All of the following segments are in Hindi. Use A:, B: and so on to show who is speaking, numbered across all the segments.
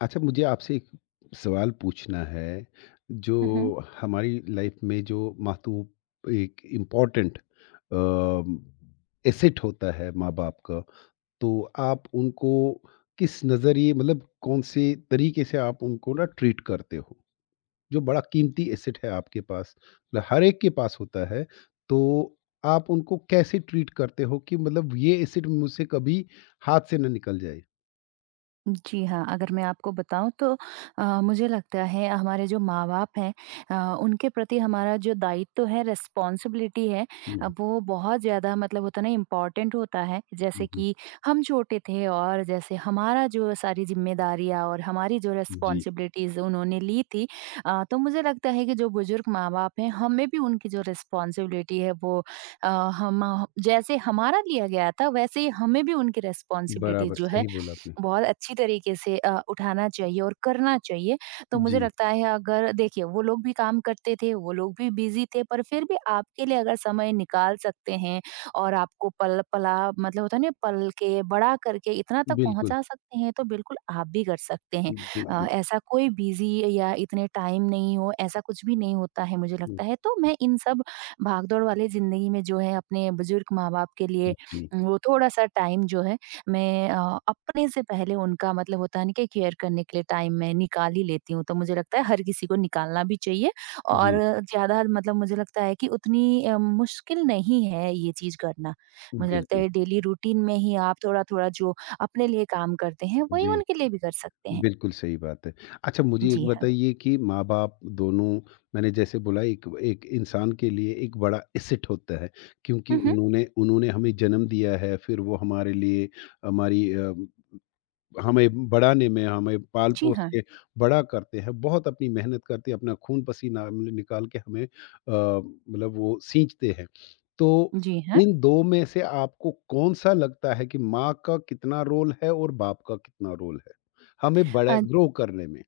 A: अच्छा, मुझे आपसे एक सवाल पूछना है,
B: मम्।
A: जो हमारी लाइफ में जो महत्व एक इम्पोर्टेंट अ, एसेट होता है माँ-बाप का, तो आप उनको किस नज़रिए मतलब कौन से तरीके से आप उनको ना ट्रीट करते हो? जो बड़ा कीमती एसेट है आपके पास, मतलब हर एक के पास होता है, तो आप उनको कैसे ट्रीट करते हो कि मतलब ये एसेट मुझसे कभी हाथ से ना निकल जाए?
B: जी हाँ, अगर मैं आपको बताऊं तो मुझे लगता है हमारे जो माँ बाप हैं, उनके प्रति हमारा जो दायित्व है, रिस्पॉन्सिबिलिटी है,
A: हुँ, हुँ।
B: वो बहुत ज़्यादा, मतलब होता है ना, इम्पोर्टेंट होता है।
A: हुँ,
B: जैसे
A: हुँ।
B: कि हम छोटे थे और जैसे हमारा जो सारी जिम्मेदारियाँ और हमारी जो
A: जी।
B: रिस्पॉन्सिबिलिटीज उन्होंने ली थी, तो मुझे लगता है कि जो बुजुर्ग माँ बाप हैं, हमें भी उनकी जो रिस्पॉन्सिबिलिटी है वो, अ, हम जैसे, हमारा लिया गया था वैसे ही हमें भी उनकी रिस्पॉन्सिबिलिटी
A: बराबर,
B: जो है
A: सही बोला आपने।
B: बहुत अच्छी तरीके से उठाना चाहिए और करना चाहिए। तो मुझे
A: जी,
B: लगता है, अगर देखिए, वो लोग भी काम करते थे, वो लोग भी बिज़ी थे, पर फिर भी आपके लिए अगर समय निकाल सकते हैं और आपको पल पला, मतलब होता है ना, पल के बड़ा करके इतना तक
A: बिल्कुल,
B: पहुँचा सकते हैं, तो बिल्कुल आप भी कर सकते हैं।
A: बिल्कुल।
B: ऐसा कोई बिज़ी या इतने टाइम नहीं हो, ऐसा कुछ भी नहीं होता है मुझे
A: हुँ,
B: लगता है। तो मैं इन सब भागदौड़ वाले ज़िंदगी में जो है, अपने बुज़ुर्ग माँ-बाप के लिए
A: जी,
B: वो थोड़ा-सा टाइम जो है, मैं अपने से पहले उनका, मतलब होता है ना कि, केयर करने के लिए टाइम मैं निकाल ही लेती हूँ। तो मुझे लगता है हर किसी को निकालना भी चाहिए। और
A: जी,
B: ज़्यादा, मतलब मुझे लगता है कि उतनी मुश्किल नहीं है ये चीज़ करना। मुझे लगता
A: बिल्कुल,
B: है डेली रूटीन में ही आप थोड़ा-थोड़ा जो अपने लिए काम करते हैं, वही
A: जी,
B: उनके लिए भी कर सकते हैं।
A: बिल्कुल सही बात है। अच्छा मुझे एक
B: जी हाँ।
A: बताइए कि माँ-बाप दोनों मैंने जैसे बोला एक एक इंसान के लिए एक बड़ा एसेट होता है क्योंकि
B: हुँ, हुँ।
A: उन्होंने उन्होंने हमें जन्म दिया है, फिर वो हमारे लिए हमारी अ हमें बढ़ाने में, हमें
B: जी
A: पाल-पोस
B: हाँ।
A: के बड़ा करते हैं, बहुत अपनी मेहनत करते हैं, अपना खून-पसीना नि निकाल के हमें मतलब वो सींचते हैं। तो
B: जी हाँ।
A: इन 2 में से आपको कौन-सा लगता है कि माँ का कितना रोल है और बाप का कितना रोल है? हमें बड़ा
B: अ,
A: ग्रो करने में?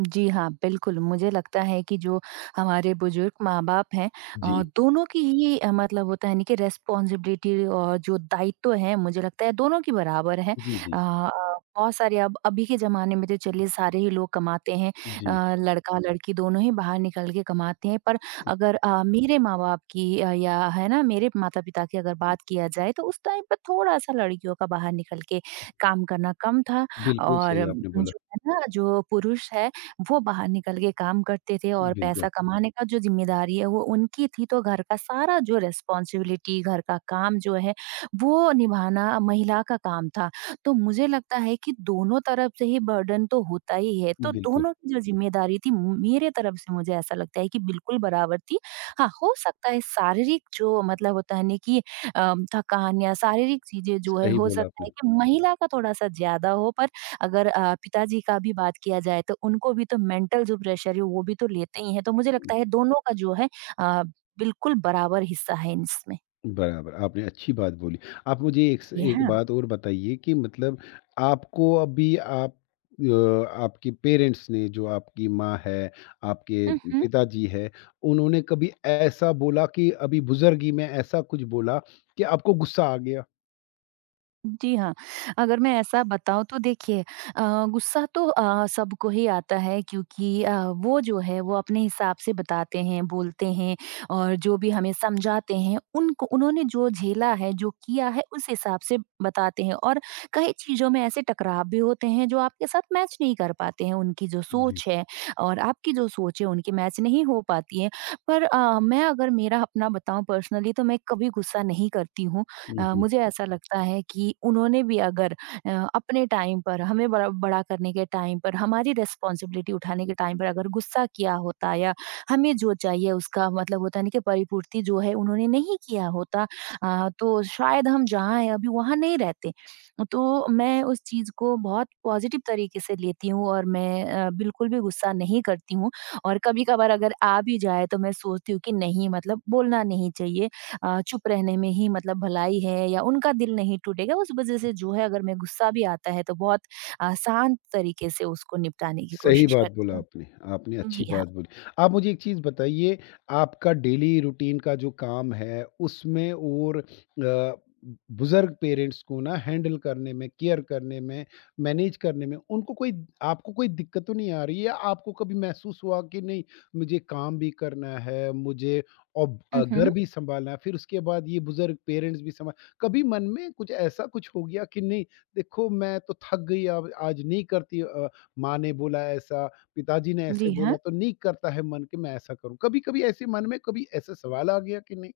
B: जी हाँ, बिल्कुल, मुझे लगता है कि जो हमारे बुजुर्ग माँ-बाप हैं,
A: जी।
B: दोनों की ही, मतलब होता है ना कि, रिस्पॉन्सिबिलिटी और जो दायित्व है, मुझे लगता है दोनों की बराबर है।
A: जी,
B: अ
A: जी।
B: अ, बहुत सारे, अब अभी के ज़माने में तो चलिए सारे ही लोग कमाते हैं,
A: जी।
B: लड़का-लड़की दोनों ही बाहर निकल के कमाते हैं। पर अगर मेरे माँ-बाप की, या है ना, मेरे माता-पिता की अगर बात किया जाए, तो उस टाइम पर थोड़ा-सा लड़कियों का बाहर निकल के काम करना कम था
A: बिल्कुल
B: और
A: सही आपने बोला।
B: जो है ना, जो पुरुष है वो बाहर निकल के काम करते थे, और
A: बिल्कुल,
B: पैसा कमाने का जो जिम्मेदारी है वो उनकी थी, तो घर का सारा जो रिस्पॉन्सिबिलिटी, घर का काम जो है, वो निभाना महिला का काम था। तो मुझे लगता है कि दोनों तरफ से ही बर्डन तो होता ही है, तो
A: बिल्कुल।
B: दोनों की जो जिम्मेदारी थी, मेरे तरफ से मुझे ऐसा लगता है कि बिल्कुल बराबर थी। हाँ, हो सकता है शारीरिक जो, मतलब होता है ना कि, थकान या शारीरिक चीज़ें जो है,
A: सही
B: हो
A: बोला
B: सकता
A: आपने।
B: है कि महिला का थोड़ा-सा ज़्यादा हो, पर अगर पिताजी का भी बात किया जाए, तो उनको भी तो मेंटल जो प्रेशर है वो भी तो लेते ही हैं। तो मुझे लगता है दोनों का जो है, अ, बिल्कुल बराबर हिस्सा है इसमें।
A: बराबर, आपने अच्छी बात बोली। आप मुझे
B: जी
A: एक
B: हाँ।
A: बात और बताइए कि मतलब आपको अभी आप अ, आपके पेरेंट्स ने जो आपकी माँ है, आपके
B: हुँ, हुँ।
A: पिताजी हैं, उन्होंने कभी ऐसा बोला कि अभी बुज़ुर्गी में ऐसा कुछ बोला कि आपको गुस्सा आ गया?
B: जी हाँ, अगर मैं ऐसा बताऊँ तो देखिए, गुस्सा तो सबको ही आता है, क्योंकि वो जो है, वो अपने हिसाब से बताते हैं, बोलते हैं, और जो भी हमें समझाते हैं, उनको उन्होंने जो झेला है, जो किया है उस हिसाब से बताते हैं, और कई चीज़ों में ऐसे टकराव भी होते हैं जो आपके साथ मैच नहीं कर पाते हैं। उनकी जो
A: जी।
B: सोच है और आपकी जो सोच है, उनकी मैच नहीं हो पाती है। पर मैं, अगर मेरा अपना बताऊँ पर्सनली, तो मैं कभी गुस्सा नहीं करती हूँ।
A: हुँ, हुँ।
B: मुझे ऐसा लगता है कि उन्होंने भी अगर अ, अपने टाइम पर हमें बड़ा बड़ा करने के टाइम पर, हमारी रिस्पॉन्सिबिलिटी उठाने के टाइम पर अगर गुस्सा किया होता, या हमें जो चाहिए उसका, मतलब होता नहीं कि परिपूर्ति जो है, उन्होंने नहीं किया होता, तो शायद हम जहाँ हैं अभी, वहाँ नहीं रहते। तो मैं उस चीज़ को बहुत पॉजिटिव तरीके से लेती हूँ और मैं बिल्कुल भी गुस्सा नहीं करती हूँ। और कभी कभार अगर आ भी जाए, तो मैं सोचती हूँ कि नहीं, मतलब बोलना नहीं चाहिए। चुप रहने में ही मतलब भलाई है, या उनका दिल नहीं टूटेगा उस वजह से जो है, अगर मैं, गुस्सा भी आता है तो बहुत शांत तरीके से उसको निपटाने की
A: सही
B: कोशिश
A: बात
B: करती
A: बोला
B: हूँ।
A: आपने, आपने
B: हुँ।
A: अच्छी
B: जी हाँ।
A: बात बोली। आप मुझे एक चीज़ बताइए, आपका डेली रूटीन का जो काम है, उसमें और अ, बुज़ुर्ग पेरेंट्स को ना हैंडल करने में, केयर करने में, मैनेज करने में, उनको कोई आपको कोई दिक्कत तो नहीं आ रही है? आपको कभी महसूस हुआ कि नहीं, मुझे काम भी करना है, मुझे अब
B: हुँ,
A: घर
B: हुँ।
A: भी सँभालना है, फिर उसके बाद ये बुज़ुर्ग पेरेंट्स भी सँभाल कभी मन में कुछ ऐसा कुछ हो गया कि नहीं, देखो मैं तो थक गई अब आज नहीं करती माँ ने बोला ऐसा, पिताजी ने ऐसे
B: जी हाँ।
A: बोला तो नहीं करता है मन कि मैं ऐसा करूँ। कभी-कभी ऐसे मन में कभी ऐसा सवाल आ गया कि नहीं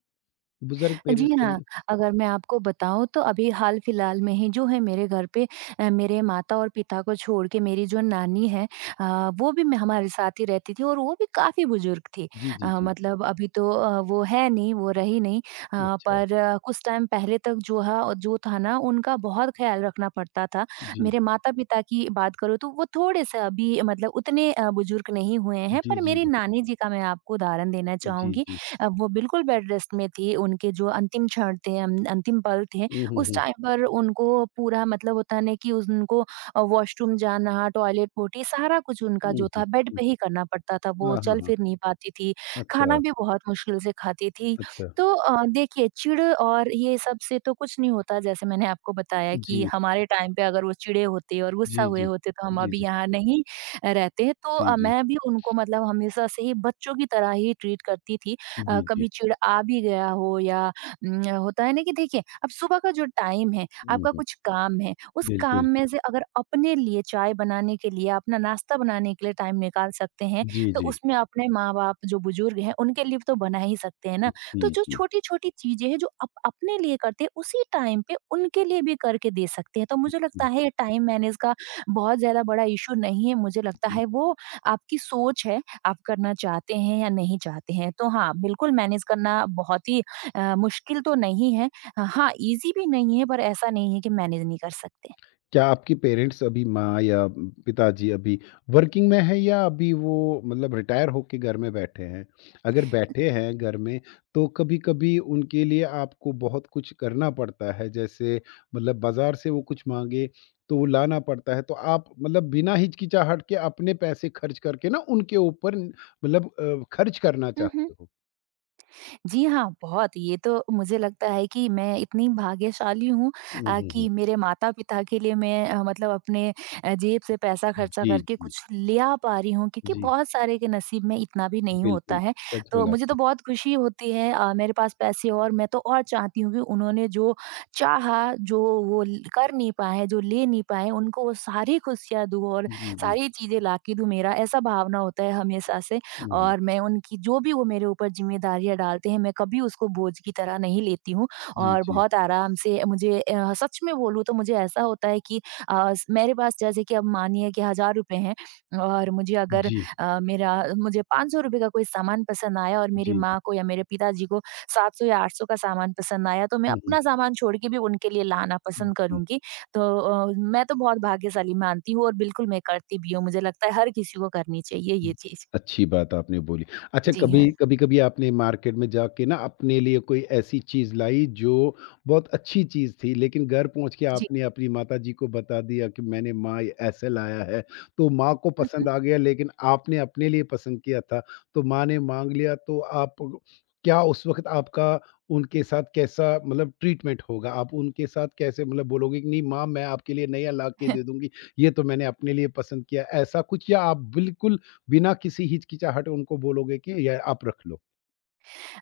A: बुज़ुर्ग
B: जी
A: पेरेंट्स के
B: हाँ,
A: लिए?
B: अगर मैं आपको बताऊँ तो, अभी हाल-फिलहाल में ही जो है, मेरे घर पे मेरे माता और पिता को छोड़ के, मेरी जो नानी है, अ, वो भी मैं हमारे साथ ही रहती थी, और वो भी काफ़ी बुज़ुर्ग थी।
A: जी, जी, जी।
B: मतलब अभी तो वो है नहीं, वो रही नहीं,
A: अच्छा।
B: पर कुछ टाइम पहले तक जो है, जो था ना, उनका बहुत ख़्याल रखना पड़ता था।
A: जी।
B: मेरे माता-पिता की बात करूँ, तो वो थोड़े-से अभी, मतलब उतने बुज़ुर्ग नहीं हुए हैं,
A: जी,
B: पर
A: जी,
B: मेरी
A: जी।
B: नानी जी का मैं आपको उदाहरण देना
A: जी,
B: चाहूँगी।
A: जी।
B: वो बिल्कुल बेड रेस्ट में थे, उनके जो अंतिम क्षण थे, अंतिम पल थे,
A: हुँ, हुँ,
B: उस
A: हुँ।
B: टाइम पर उनको पूरा, मतलब होता नहीं कि उनको वॉशरूम जाना, टॉयलेट पोटी सारा कुछ, उनका
A: हुँ,
B: जो
A: हुँ,
B: था बेड
A: हुँ।
B: पे ही करना पड़ता था। वो
A: हाँ, हाँ,
B: चल
A: हाँ।
B: फिर नहीं पाती थी,
A: अच्छा,
B: खाना भी बहुत मुश्किल से खाती थी।
A: अच्छा।
B: तो देखिए चिढ़ और ये सब से तो कुछ नहीं होता। जैसे मैंने आपको बताया कि
A: जी।
B: हमारे टाइम पे अगर वो चिढ़े होते और
A: जी,
B: गुस्सा हुए
A: जी।
B: होते, तो हम
A: जी,
B: अभी
A: जी।
B: यहाँ नहीं रहते। तो
A: जी, जी।
B: मैं भी उनको, मतलब हमेशा से ही बच्चों की तरह ही ट्रीट करती थी।
A: जी, जी।
B: कभी चिढ़ आ भी गया हो, या होता है ना कि, देखिए अब सुबह का जो टाइम है,
A: हुँ,
B: आपका
A: हुँ।
B: कुछ काम है, उस काम
A: बिल्कुल।
B: में से अगर अपने लिए चाय बनाने के लिए, अपना नाश्ता बनाने के लिए टाइम निकाल सकते हैं,
A: जी,
B: तो
A: जी।
B: उसमें अपने माँ-बाप जो बुजुर्ग हैं, उनके लिए तो बना ही सकते हैं ना।
A: जी,
B: तो जो
A: जी।
B: छोटी-छोटी चीज़ें हैं जो आप अपने लिए करते हैं, उसी टाइम पे उनके लिए भी करके दे सकते हैं। तो मुझे लगता
A: जी,
B: है, ये टाइम मैनेज का बहुत ज़्यादा बड़ा इश्यू नहीं है। मुझे लगता
A: जी।
B: है वो आपकी सोच है, आप करना चाहते हैं या नहीं चाहते हैं। तो हाँ, बिल्कुल, मैनेज करना बहुत ही मुश्किल तो नहीं है। हाँ, ईज़ी भी नहीं है, पर ऐसा नहीं है कि मैनेज नहीं कर सकते।
A: क्या आपके पेरेंट्स अभी माँ या पिताजी अभी वर्किंग में हैं या अभी वो मतलब रिटायर होके घर में बैठे हैं? अगर बैठे हैं घर में तो कभी-कभी उनके लिए आपको बहुत कुछ करना पड़ता है जैसे मतलब बाज़ार से वो कुछ माँगे तो वो लाना पड़ता है। तो आप मतलब बिना हिचकिचाहट के अपने पैसे खर्च करके ना उनके ऊपर मतलब खर्च करना
B: हुँ, हुँ।
A: चाहते हो।
B: जी हाँ, बहुत, ये तो मुझे लगता है कि मैं इतनी भाग्यशाली हूँ,
A: हुँ, हुँ, हुँ।
B: कि मेरे माता-पिता के लिए मैं, मतलब अपने जेब से पैसा खर्चा
A: जी,
B: करके
A: जी,
B: कुछ ले आ पा रही हूँ, क्योंकि
A: जी।
B: बहुत सारे के नसीब में इतना भी नहीं होता
A: बिल्कुल,
B: है।
A: सच
B: तो
A: बोला
B: मुझे
A: आपने।
B: तो बहुत खुशी होती है मेरे पास पैसे, और मैं तो और चाहती हूँ कि उन्होंने जो चाहा, जो वो ल कर नहीं पाए, जो ले नहीं पाए, उनको वो सारी खुशियाँ दूँ और
A: जी, जी।
B: सारी चीज़ें ला के दूँ। मेरा ऐसा भावना होता है हमेशा से।
A: हुँ, हुँ।
B: और मैं उनकी जो भी, वो मेरे ऊपर ज़िम्मेदारियाँ डालते हैं, मैं कभी उसको बोझ की तरह नहीं लेती हूँ,
A: जी,
B: और
A: जी।
B: बहुत आराम से, मुझे सच में बोलूँ तो मुझे ऐसा होता है कि, अ, स मेरे पास, जैसे कि अब मानिए कि 1000 रुपए हैं, और मुझे अगर
A: जी।
B: मेरा, मुझे ₹500 का कोई सामान पसंद आया, और मेरी
A: जी, जी।
B: माँ को या मेरे पिताजी को 700 या 800 का सामान पसंद आया, तो मैं
A: हुँ, हुँ।
B: अपना सामान छोड़ के भी उनके लिए लाना पसंद
A: जी,
B: करूँगी। तो मैं तो बहुत भाग्यशाली मानती हूँ और बिल्कुल मैं करती भी हूँ। मुझे लगता है हर किसी को करनी चाहिए ये चीज़।
A: अच्छी बात आपने बोली। अच्छा
B: जी
A: कभी
B: हाँ।
A: कभी-कभी आपने मार्केट में जाके ना अपने लिए कोई ऐसी चीज़ लाई जो बहुत अच्छी चीज़ थी लेकिन घर पहुँच के
B: जी।
A: आपने अपनी माताजी को बता दिया कि मैंने माँ ये ऐसे लाया है, तो माँ को
B: हुँ, हुँ।
A: पसंद आ गया लेकिन आपने अपने लिए पसंद किया था, तो माँ ने माँग लिया तो आप क्या उस वक़्त आपका उनके साथ कैसा मतलब ट्रीटमेंट होगा? आप उनके साथ कैसे मतलब बोलोगे कि नहीं माँ मैं आपके लिए नया ला के दे दूँगी, ये तो मैंने अपने लिए पसंद किया, ऐसा कुछ या आप बिल्कुल बिना किसी हिचकिचाहट उनको बोलोगे कि ये आप रख लो।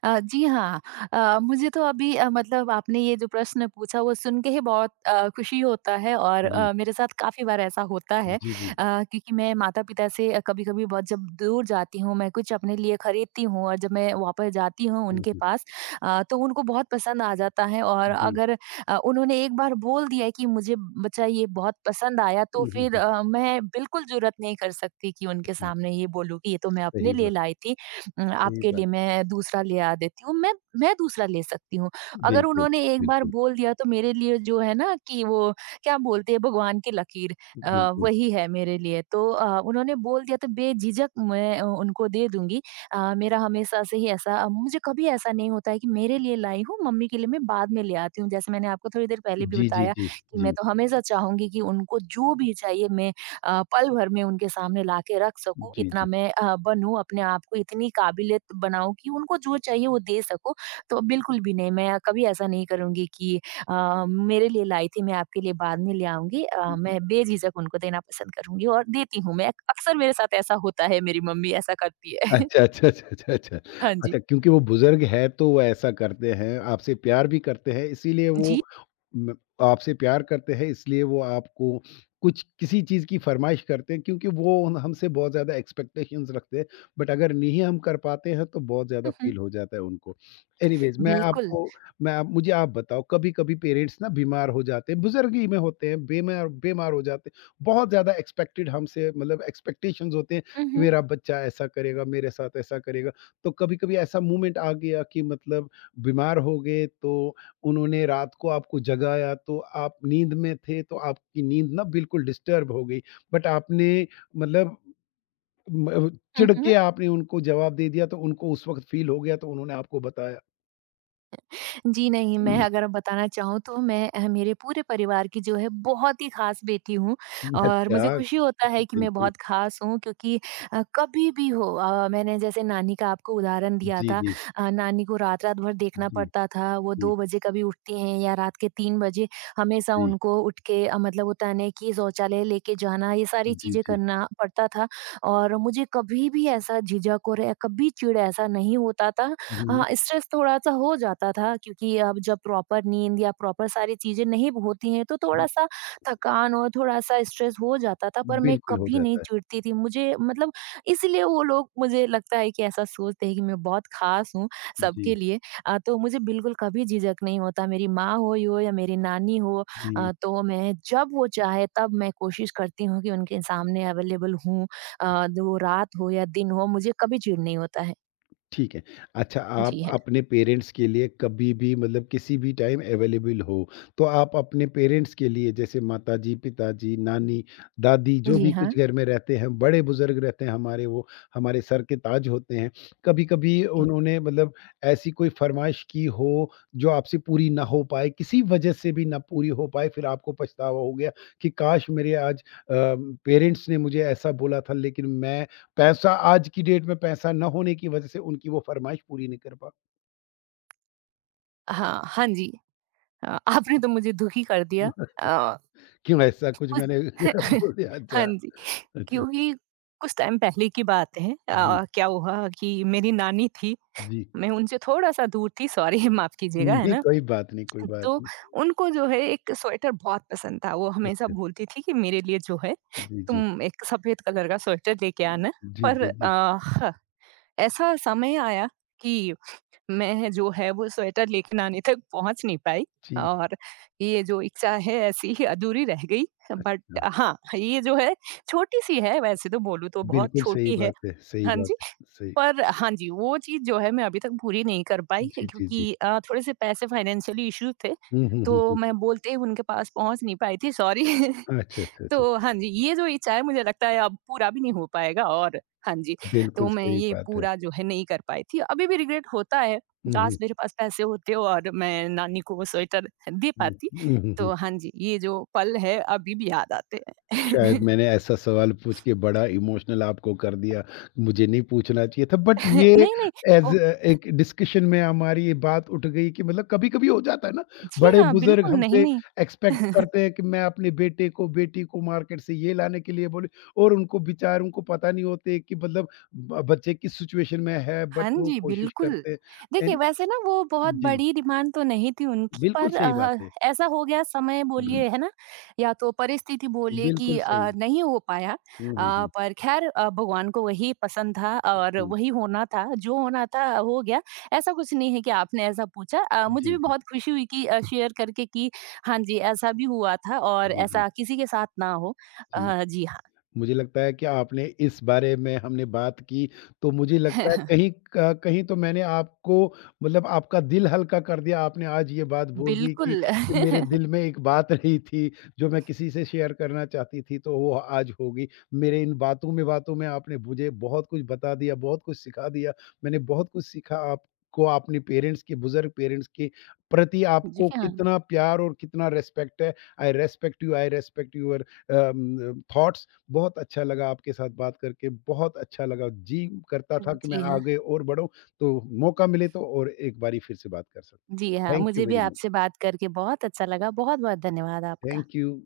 B: जी हाँ। मुझे तो अभी, मतलब आपने ये जो प्रश्न पूछा, वो सुन के ही बहुत खुशी होता है, और
A: जी,
B: मेरे साथ काफ़ी बार ऐसा होता है।
A: जी, जी।
B: क्योंकि मैं माता-पिता से कभी-कभी बहुत जब दूर जाती हूँ, मैं कुछ अपने लिए खरीदती हूँ, और जब मैं वापस जाती हूँ
A: हुँ,
B: उनके
A: हुँ।
B: पास, तो उनको बहुत पसंद आ जाता है। और
A: जी।
B: अगर उन्होंने एक बार बोल दिया है कि, मुझे बच्चा ये बहुत पसंद आया, तो
A: हुँ, हुँ,
B: फिर
A: हुँ,
B: मैं बिल्कुल जुर्अत नहीं कर सकती कि उनके
A: हुँ।
B: सामने ये बोलूँ कि ये तो मैं अपने
A: सही
B: लिए
A: बात।
B: लाई थी,
A: सही
B: आपके
A: बात।
B: लिए मैं दूसरा ले आ देती हूँ, मैं दूसरा ले सकती हूँ। अगर
A: बिल्कुल,
B: उन्होंने एक बार
A: बिल्कुल,
B: बोल दिया, तो मेरे लिए जो है ना कि वो, क्या बोलते हैं, भगवान की लकीर अ,
A: बिल्कुल।
B: वही है मेरे लिए। तो उन्होंने बोल दिया तो बेझिझक मैं उनको दे दूँगी। मेरा हमेशा से ही ऐसा, मुझे कभी ऐसा नहीं होता है कि मेरे लिए लाई हूँ, मम्मी के लिए मैं बाद में ले आती हूँ। जैसे मैंने आपको थोड़ी देर पहले भी
A: जी, जी,
B: बताया
A: जी,
B: कि
A: जी,
B: मैं तो हमेशा चाहूँगी कि उनको जो भी चाहिए, मैं पल भर में उनके सामने लाके रख सकूँ,
A: जी,
B: इतना
A: जी।
B: मैं बनूँ, अपने आप को इतनी काबिलियत बनाऊँ कि उनको जो चाहिए वो दे सकूँ। तो बिल्कुल भी नहीं, मैं कभी ऐसा नहीं करूँगी कि मेरे लिए लाई थी, मैं आपके लिए बाद में ले आऊँगी। मैं बेझिझक उनको देना पसंद करूँगी और देती हूँ मैं। अक्सर मेरे साथ ऐसा होता है, मेरी मम्मी ऐसा करती है।
A: अच्छा, अच्छा, अच्छा, अच्छा, अच्छा।
B: हाँ जी।
A: अच्छा, क्योंकि वो बुज़ुर्ग है तो वो ऐसा करते हैं, आपसे प्यार भी करते हैं इसीलिए
B: जी।
A: वो म आपसे प्यार करते हैं इसलिए वो आपको कुछ किसी चीज़ की फ़रमाइश करते हैं क्योंकि वो उन हमसे बहुत ज़्यादा एक्सपेक्टेशंस रखते हैं, बट अगर नहीं हम कर पाते हैं तो बहुत ज़्यादा
B: हुँ, हुँ।
A: फ़ील हो जाता है उनको। एनीवेज़ मैं
B: बिल्कुल।
A: आपको मैं आप मुझे आप बताओ कभी-कभी पेरेंट्स ना बीमार हो जाते हैं, बुज़ुर्ग ही में होते हैं, बीमार बीमार हो जाते हैं। बहुत ज़्यादा एक्सपेक्टेड हमसे मतलब एक्सपेक्टेशंस होते हैं
B: हुँ,
A: कि
B: हुँ।
A: मेरा बच्चा ऐसा करेगा, मेरे साथ ऐसा करेगा। तो कभी-कभी ऐसा मोमेंट आ गया कि मतलब बीमार हो गए तो उन्होंने रात को आपको जगाया तो आप नींद में थे तो आपकी नींद ना बिल्कुल डिस्टर्ब हो गई। बट आपने मतलब म
B: हुँ,
A: चिढ़
B: हुँ।
A: के आपने उनको जवाब दे दिया तो उनको उस वक़्त फ़ील हो गया तो उन्होंने आपको बताया।
B: जी नहीं, मैं अगर बताना चाहूँ तो मेरे पूरे परिवार की जो है बहुत ही ख़ास बेटी हूँ और मुझे
A: अच्छा,
B: खुशी होता है कि मैं
A: बिल्कुल।
B: बहुत ख़ास हूँ क्योंकि कभी भी हो, मैंने जैसे नानी का आपको उदाहरण दिया
A: जी,
B: था।
A: जी।
B: नानी को रात-रात भर देखना
A: जी,
B: पड़ता था, वो
A: जी,
B: 2 बजे कभी उठती हैं या रात के 3 बजे हमेशा
A: जी।
B: उनको उठ के मतलब होता है ना कि शौचालय लेके जाना, ये सारी
A: जी,
B: चीज़ें
A: जी।
B: करना पड़ता था। और मुझे कभी भी ऐसा झिझक और या कभी चिढ़ ऐसा नहीं होता था।
A: हुँ,
B: हाँ, स्ट्रेस थोड़ा-सा हो जाता था क्योंकि अब जब प्रॉपर नींद या प्रॉपर सारी चीज़ें नहीं होती हैं, तो
A: जी।
B: थोड़ा-सा थकान और थोड़ा-सा स्ट्रेस हो जाता था, पर मैं
A: बिल्कुल हो
B: कभी नहीं
A: जाता है।
B: चिढ़ती थी। मुझे मतलब इसलिए वो लोग मुझे लगता है कि ऐसा सोचते हैं कि मैं बहुत ख़ास हूँ
A: जी,
B: सबके लिए। तो मुझे बिल्कुल कभी झिझक नहीं होता, मेरी माँ हुई हो यो या मेरी नानी हो।
A: जी।
B: तो मैं जब वो चाहे तब मैं कोशिश करती हूँ कि उनके सामने अवेलेबल हूँ। वो रात हो या दिन हो, मुझे कभी चिढ़ नहीं होता है।
A: ठीक है। अच्छा आप
B: जी हाँ।
A: अपने पेरेंट्स के लिए कभी भी मतलब किसी भी टाइम अवेलेबल हो, तो आप अपने पेरेंट्स के लिए जैसे माताजी, पिताजी, नानी, दादी जो
B: जी
A: भी
B: हाँ।
A: कुछ घर में रहते हैं, बड़े बुज़ुर्ग रहते हैं हमारे वो हमारे सर के ताज होते हैं। कभी-कभी
B: ए,
A: उन्होंने मतलब ऐसी कोई फ़रमाइश की हो जो आपसे पूरी ना हो पाए, किसी वजह से भी ना पूरी हो पाए, फिर आपको पछतावा हो गया कि काश मेरे आज अ, पेरेंट्स ने मुझे ऐसा बोला था लेकिन मैं पैसा आज की डेट में पैसा ना होने की वज़ह से उनकी वो फ़रमाइश पूरी नहीं कर पा
B: हाँ, हाँ जी। आपने तो मुझे दुखी कर दिया। अ,
A: क्यों ऐसा कुछ
B: कुछ
A: मैंने बोल दिया
B: हाँ
A: अच्छा,
B: जी,
A: अच्छा।
B: क्योंकि कुछ टाइम पहले की बात है।
A: जी,
B: क्या हुआ कि मेरी नानी थी,
A: जी।
B: मैं उनसे थोड़ा-सा दूर थी, सॉरी माफ़ कीजिएगा, है
A: नहीं,
B: ना?
A: कोई बात नहीं, कोई बात
B: तो
A: नहीं।
B: उनको जो है एक स्वेटर बहुत पसंद था, वो हमेशा
A: अच्छा।
B: बोलती थी कि मेरे लिए जो है
A: जी, जी।
B: तुम एक सफ़ेद कलर का स्वेटर लेके आना।
A: जी,
B: पर
A: जी,
B: अ,
A: जी।
B: ह ऐसा समय आया कि मैं जो है वो स्वेटर लेके नानी तक पहुँच नहीं पाई
A: जी,
B: और ये जो इच्छा है ऐसी ही अधूरी रह गई। बट
A: हाँ।
B: हाँ, ये जो है छोटी-सी है वैसे तो बोलूँ तो बहुत
A: बिल्कुल सही
B: छोटी है।
A: बात है, सही
B: हाँ
A: बात
B: जी।
A: है, सही।
B: पर हाँ जी, वो चीज़ जो है मैं अभी तक पूरी नहीं कर पाई
A: जी, जी, जी।
B: क्योंकि थोड़े से पैसे फाइनेंशियली इश्यूज़ थे।
A: हुँ, हुँ, हुँ,
B: तो
A: हुँ।
B: मैं बोलते ही उनके पास पहुँच नहीं पाई थी सॉरी।
A: अच्छा, अच्छा, अच्छा।
B: तो हाँ जी, ये जो इच्छा है मुझे लगता है अब पूरा भी नहीं हो पाएगा और हाँ जी, तो
A: बिल्कुल
B: मैं
A: सही
B: ये
A: बात है।
B: पूरा जो है नहीं कर पाई थी। अभी भी रिग्रेट होता है,
A: हुँ,
B: काश
A: हुँ,
B: मेरे पास पैसे होते और मैं नानी को वो स्वेटर दे
A: हुँ।
B: पाती।
A: हुँ, हुँ,
B: तो
A: हुँ।
B: हाँ जी, ये जो पल है अभी भी याद आते
A: शायद
B: हैं।
A: मैंने ऐसा सवाल पूछ के बड़ा इमोशनल आपको कर दिया। मुझे नहीं पूछना चाहिए था बट ये
B: नहीं, नहीं,
A: एज़
B: वो
A: अ, एक डिस्कशन में हमारी ये बात उठ गई कि मतलब कभी-कभी हो जाता है ना,
B: जी हाँ,
A: बड़े-बुज़ुर्ग
B: बिल्कुल नहीं,
A: हमसे
B: नहीं।
A: एक्सपेक्ट करते हैं कि मैं अपने बेटे को, बेटी को मार्केट से ये लाने के लिए बोले और उनको बेचारों को पता नहीं होते कि मतलब ब बच्चे किस सिचुएशन में है बट
B: हाँ
A: वो
B: जी,
A: कोशिश
B: बिल्कुल।
A: करते हैं
B: देखिए,
A: एंड
B: वैसे ना वो बहुत
A: जी,
B: बड़ी डिमांड तो नहीं थी उनकी
A: बिल्कुल
B: पर
A: सही
B: अ,
A: बात है।
B: ऐसा हो गया समय बोलिए, है ना? या तो परिस्थिति बोलिए कि
A: बिल्कुल सही।
B: नहीं हो पाया।
A: हुँ, हुँ, हुँ।
B: पर ख़ैर, भगवान को वही पसंद था और
A: जी,
B: वही होना था, जो होना था हो गया। ऐसा कुछ नहीं है कि आपने ऐसा पूछा। मुझे
A: जी,
B: भी
A: जी।
B: बहुत खुशी हुई कि शेयर करके कि हाँ जी, ऐसा भी हुआ था और
A: जी, जी,
B: ऐसा किसी के साथ ना हो।
A: जी।
B: जी हाँ।
A: मुझे लगता है कि आपने इस बारे में हमने बात की, तो मुझे लगता है कहीं क कहीं तो मैंने आपको मतलब आपका दिल हल्का कर दिया। आपने आज ये बात बोल दी कि
B: बिल्कुल।
A: कि मेरे दिल में एक बात रही थी, जो मैं किसी से शेयर करना चाहती थी, तो वो आज होगी। मेरे इन बातों में आपने मुझे बहुत कुछ बता दिया, बहुत कुछ सिखा दिया। मैंने बहुत कुछ सीखा आपको अपने पेरेंट्स के बुज़ुर्ग पेरेंट्स के प्रति
B: जी
A: आपको
B: हाँ।
A: कितना प्यार और कितना रिस्पेक्ट है। I respect you, I respect your thoughts. बहुत अच्छा लगा आपके साथ बात करके, बहुत अच्छा लगा। जी करता था कि मैं
B: जी हाँ।
A: आगे और बढ़ूँ, तो मौका मिले तो और एक बारी फिर से बात कर सकते
B: जी
A: हैं।
B: हाँ,
A: थैंक यू
B: मुझे भी
A: वेरी मच।
B: आपसे बात करके बहुत अच्छा लगा। बहुत-बहुत धन्यवाद आपका।
A: Thank you.